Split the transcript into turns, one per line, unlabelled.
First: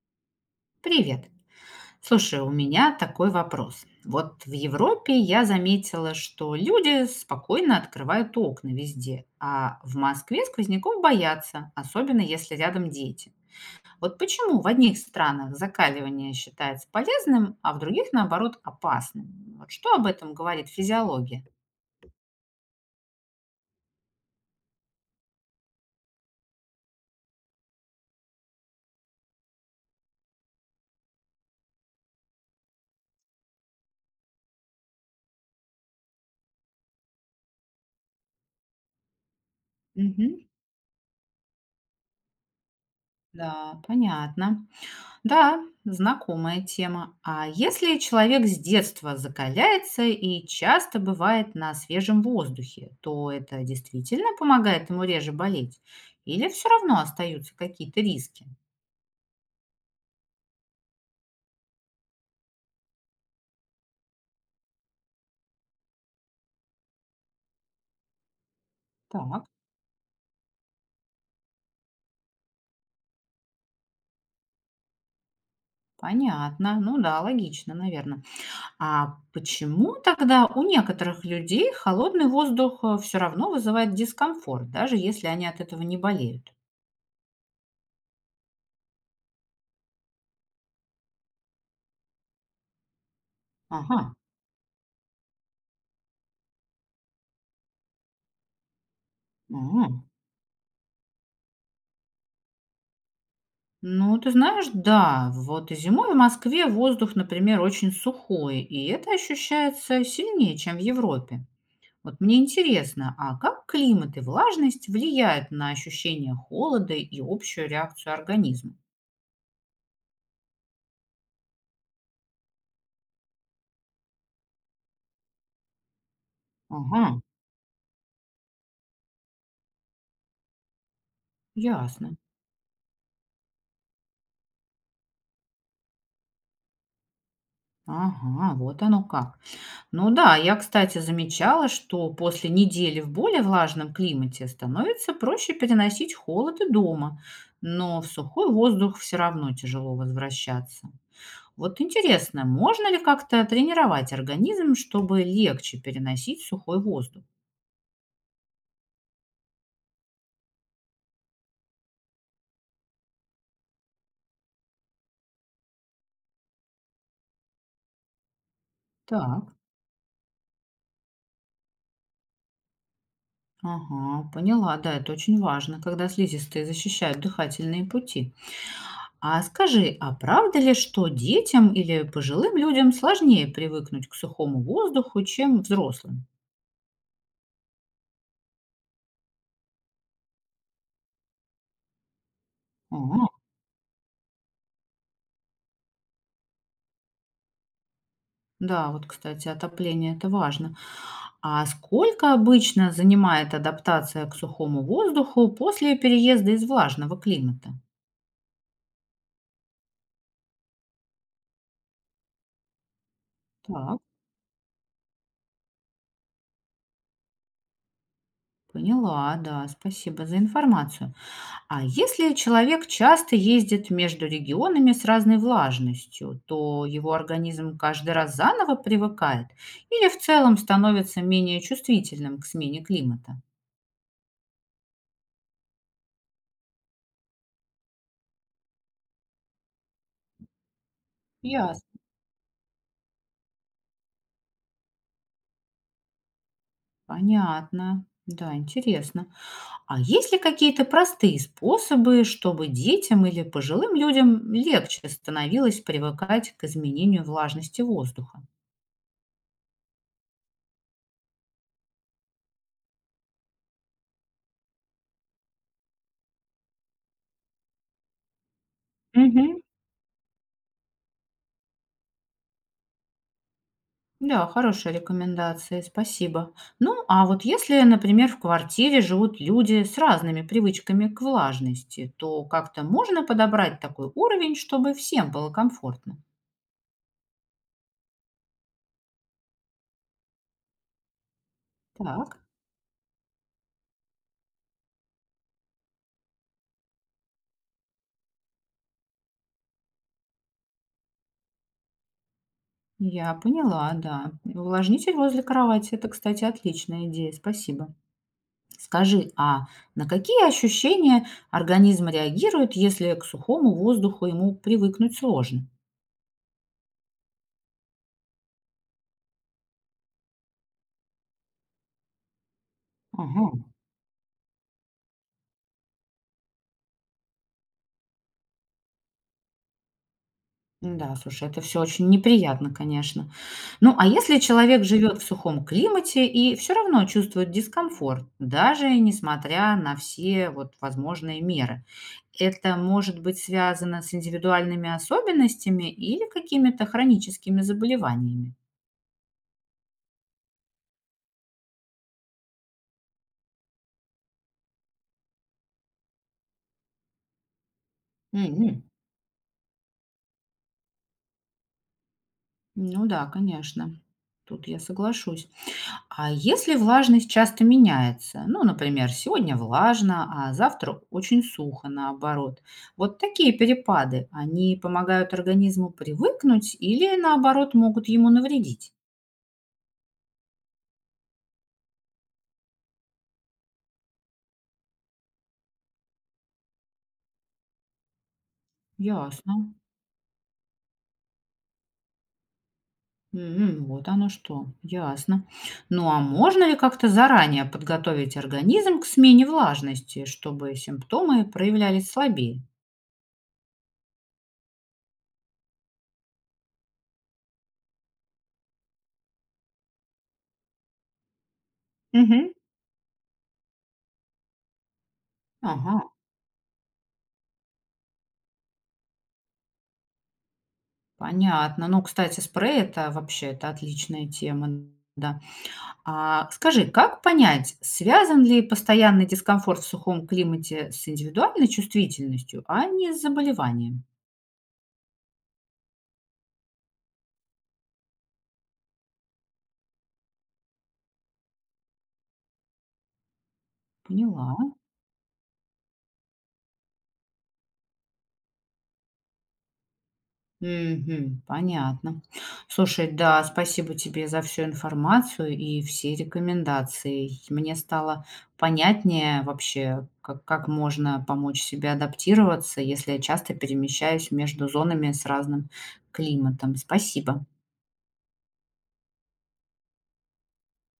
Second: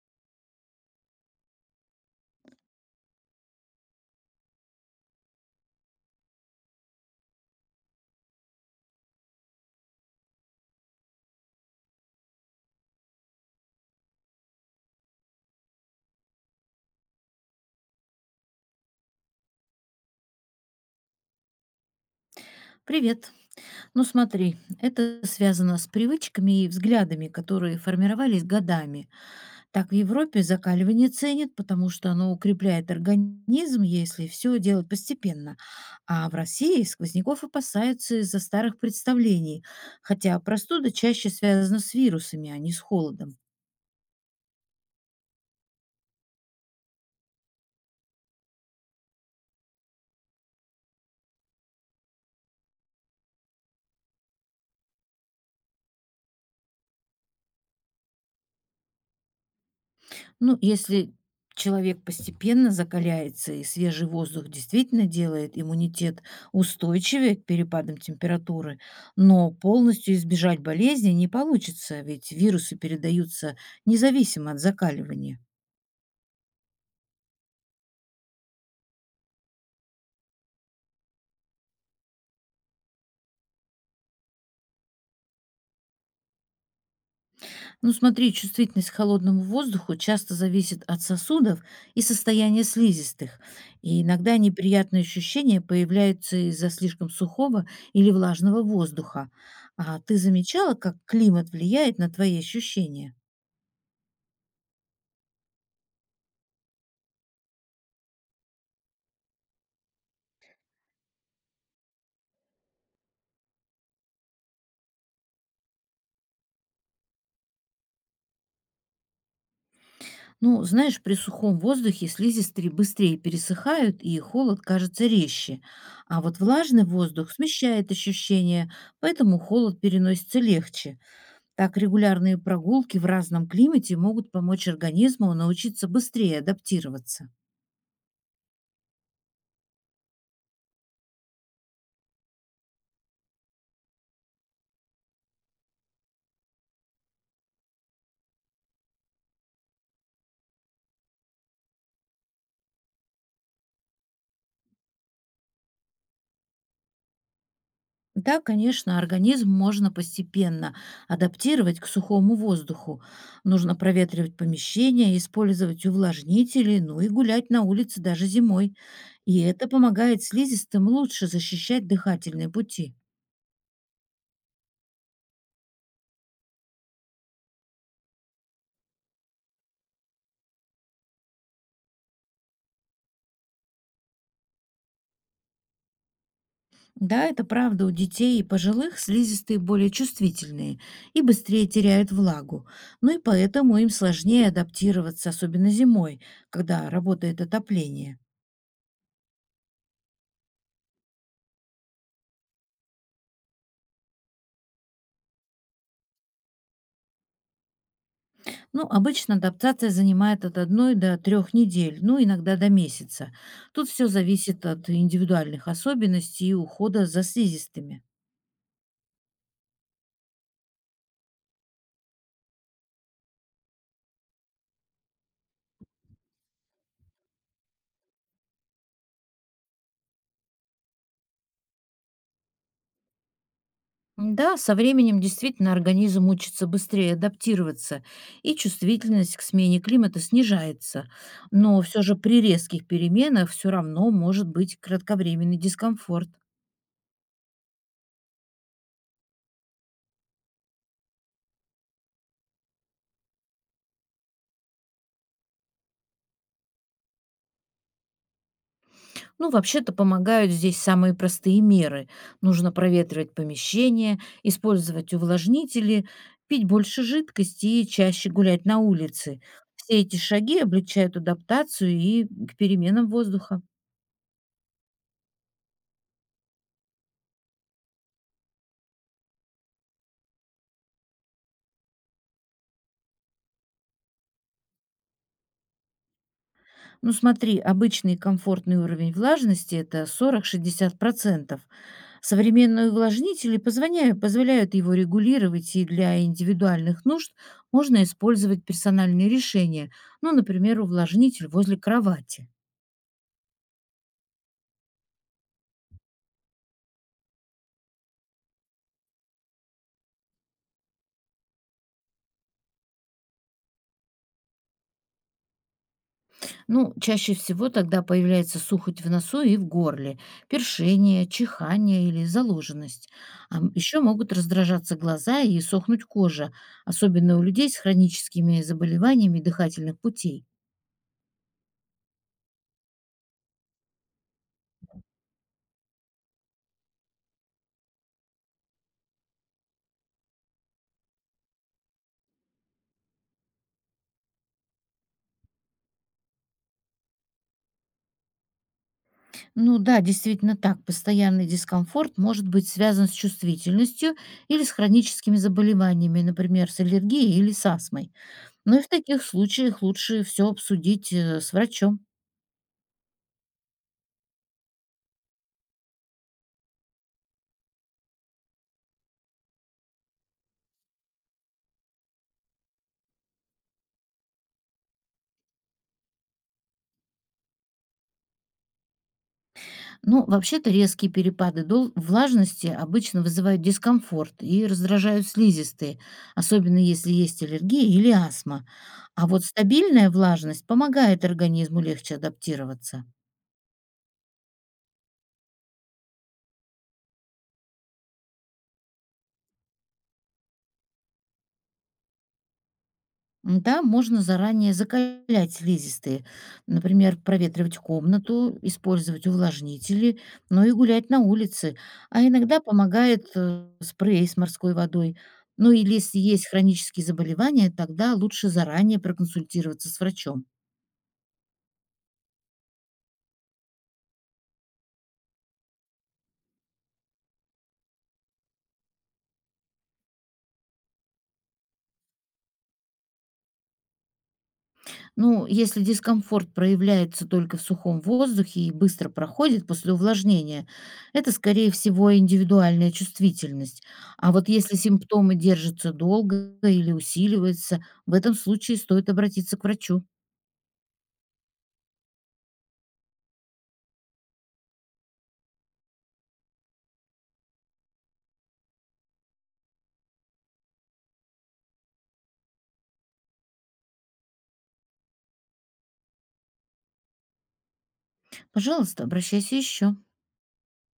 Привет. Слушай, у меня такой вопрос. Вот в Европе я заметила, что люди спокойно открывают окна везде, а в Москве сквозняков боятся, особенно если рядом дети. Вот почему в одних странах закаливание считается полезным, а в других, наоборот, опасным? Вот что об этом говорит физиология?
Привет. Ну смотри, это связано с привычками и взглядами, которые формировались годами. Так в Европе закаливание ценят, потому что оно укрепляет организм, если все делать постепенно. А в России сквозняков опасаются из-за старых представлений, хотя
Мгм.
простуда чаще связана с вирусами, а не с холодом.
Да, понятно. Да, знакомая тема. А если человек с детства закаляется и часто бывает на свежем воздухе, то это действительно помогает ему реже болеть? Или все равно остаются какие-то риски?
Ну, если человек постепенно закаляется и свежий воздух действительно делает иммунитет устойчивее к перепадам температуры,
Так,
но полностью избежать болезни не получится, ведь вирусы передаются независимо от закаливания.
понятно. Ну да, логично, наверное. А почему тогда у некоторых людей холодный воздух все равно вызывает дискомфорт, даже если они от этого не болеют?
Ну смотри, чувствительность к холодному воздуху часто зависит от сосудов и состояния слизистых. И
Ага.
иногда неприятные ощущения появляются из-за слишком сухого или влажного воздуха. А
М.
ты замечала, как климат влияет на твои ощущения?
Ну, ты знаешь, да, вот и зимой в Москве воздух, например, очень сухой, и это ощущается сильнее, чем в Европе. Вот мне интересно, а как климат и влажность влияют на ощущение холода и общую реакцию организма?
Ну, знаешь, при сухом воздухе слизистые быстрее пересыхают, и холод кажется резче. А вот влажный
Ага,
воздух смещает ощущения, поэтому холод переносится легче. Так
ясно.
регулярные прогулки в разном климате могут помочь организму научиться быстрее адаптироваться.
Ага, вот оно как. Ну да, я, кстати, замечала, что после недели в более влажном климате становится проще переносить холод и дома, но в сухой воздух все равно тяжело возвращаться. Вот интересно, можно ли как-то тренировать организм, чтобы легче переносить сухой воздух?
Да, конечно, организм можно постепенно адаптировать к сухому воздуху. Нужно проветривать помещения, использовать увлажнители, ну и гулять на улице даже зимой. И
Так,
это помогает слизистым лучше защищать дыхательные пути.
ага, поняла, да, это очень важно, когда слизистые защищают дыхательные пути. А скажи, а правда ли, что детям или пожилым людям сложнее привыкнуть к сухому воздуху, чем взрослым?
Да, это правда, у детей и пожилых слизистые более чувствительные и быстрее теряют влагу. Ну и
Ага,
поэтому им сложнее адаптироваться, особенно зимой, когда работает отопление.
да, вот, кстати, отопление это важно. А сколько обычно занимает адаптация к сухому воздуху после переезда из влажного климата?
Ну, обычно адаптация занимает от 1 до 3 недель, ну, иногда до месяца. Тут
Так.
все зависит от индивидуальных особенностей и ухода за слизистыми.
Поняла, да, спасибо за информацию. А если человек часто ездит между регионами с разной влажностью, то его организм каждый раз заново привыкает или в целом становится менее чувствительным к смене климата?
Да, со временем действительно организм учится быстрее адаптироваться, и чувствительность к смене климата снижается. Но
Ясно.
все же при резких переменах все равно может быть кратковременный дискомфорт.
Понятно. Да, интересно. А есть ли какие-то простые способы, чтобы детям или пожилым людям легче становилось привыкать к изменению влажности воздуха?
Ну, вообще-то помогают здесь самые простые меры. Нужно проветривать помещение, использовать увлажнители, пить больше жидкости и чаще гулять на улице.
Мгм.
Все эти шаги облегчают адаптацию и к переменам воздуха.
Да, хорошие рекомендации, спасибо. Ну, а вот если, например, в квартире живут люди с разными привычками к влажности, то как-то можно подобрать такой уровень, чтобы всем было комфортно?
Ну смотри, обычный комфортный уровень влажности — это 40–60%.
Так,
Современные увлажнители позволяют его регулировать, и для индивидуальных нужд можно использовать персональные решения, ну, например, увлажнитель возле кровати.
я поняла, да. Увлажнитель возле кровати– это, кстати, отличная идея, спасибо. Скажи, а на какие ощущения организм реагирует, если к сухому воздуху ему привыкнуть сложно?
Ну, чаще всего тогда появляется сухоть в носу и в горле, першение, чихание или заложенность.
Ага.
А еще могут раздражаться глаза и сохнуть кожа, особенно у людей с хроническими заболеваниями дыхательных путей.
Да, слушай, это все очень неприятно, конечно. Ну, а если человек живет в сухом климате и все равно чувствует дискомфорт, даже несмотря на все вот возможные меры, это может быть связано с индивидуальными особенностями или какими-то хроническими заболеваниями?
Ну да, действительно так. Постоянный дискомфорт может быть связан с чувствительностью или с хроническими заболеваниями, например, с аллергией или с астмой. Но
Мгм.
и в таких случаях лучше все обсудить с врачом.
Ну да, конечно. Тут я соглашусь. А если влажность часто меняется, ну, например, сегодня влажно, а завтра очень сухо, наоборот, вот такие перепады, они помогают организму привыкнуть или, наоборот, могут ему навредить?
Ну, вообще-то резкие перепады влажности обычно вызывают дискомфорт и раздражают слизистые, особенно если есть аллергия или астма. А вот
Ясно.
стабильная влажность помогает организму легче адаптироваться.
М, вот оно что, ясно. Ну а можно ли как-то заранее подготовить организм к смене влажности, чтобы симптомы проявлялись слабее?
Да, можно заранее закалять слизистые, например, проветривать комнату, использовать увлажнители, но и гулять на улице. А
Мгм.
иногда помогает спрей с морской водой. Ну или
Ага,
если есть хронические заболевания, тогда лучше заранее проконсультироваться с врачом.
понятно. Ну, кстати, спрей это вообще это отличная тема, да. А скажи, как понять, связан ли постоянный дискомфорт в сухом климате с индивидуальной чувствительностью, а не с заболеванием?
Ну, если дискомфорт проявляется только в сухом воздухе и быстро проходит после увлажнения, это, скорее всего, индивидуальная чувствительность. А вот
Поняла.
если симптомы держатся долго или усиливаются, в этом случае стоит обратиться к врачу.
Мгм. Понятно. Слушай, да, спасибо тебе за всю информацию и все рекомендации. Мне стало понятнее вообще, как можно помочь себе адаптироваться, если я часто перемещаюсь между зонами с разным климатом. Спасибо.
Пожалуйста, обращайся еще.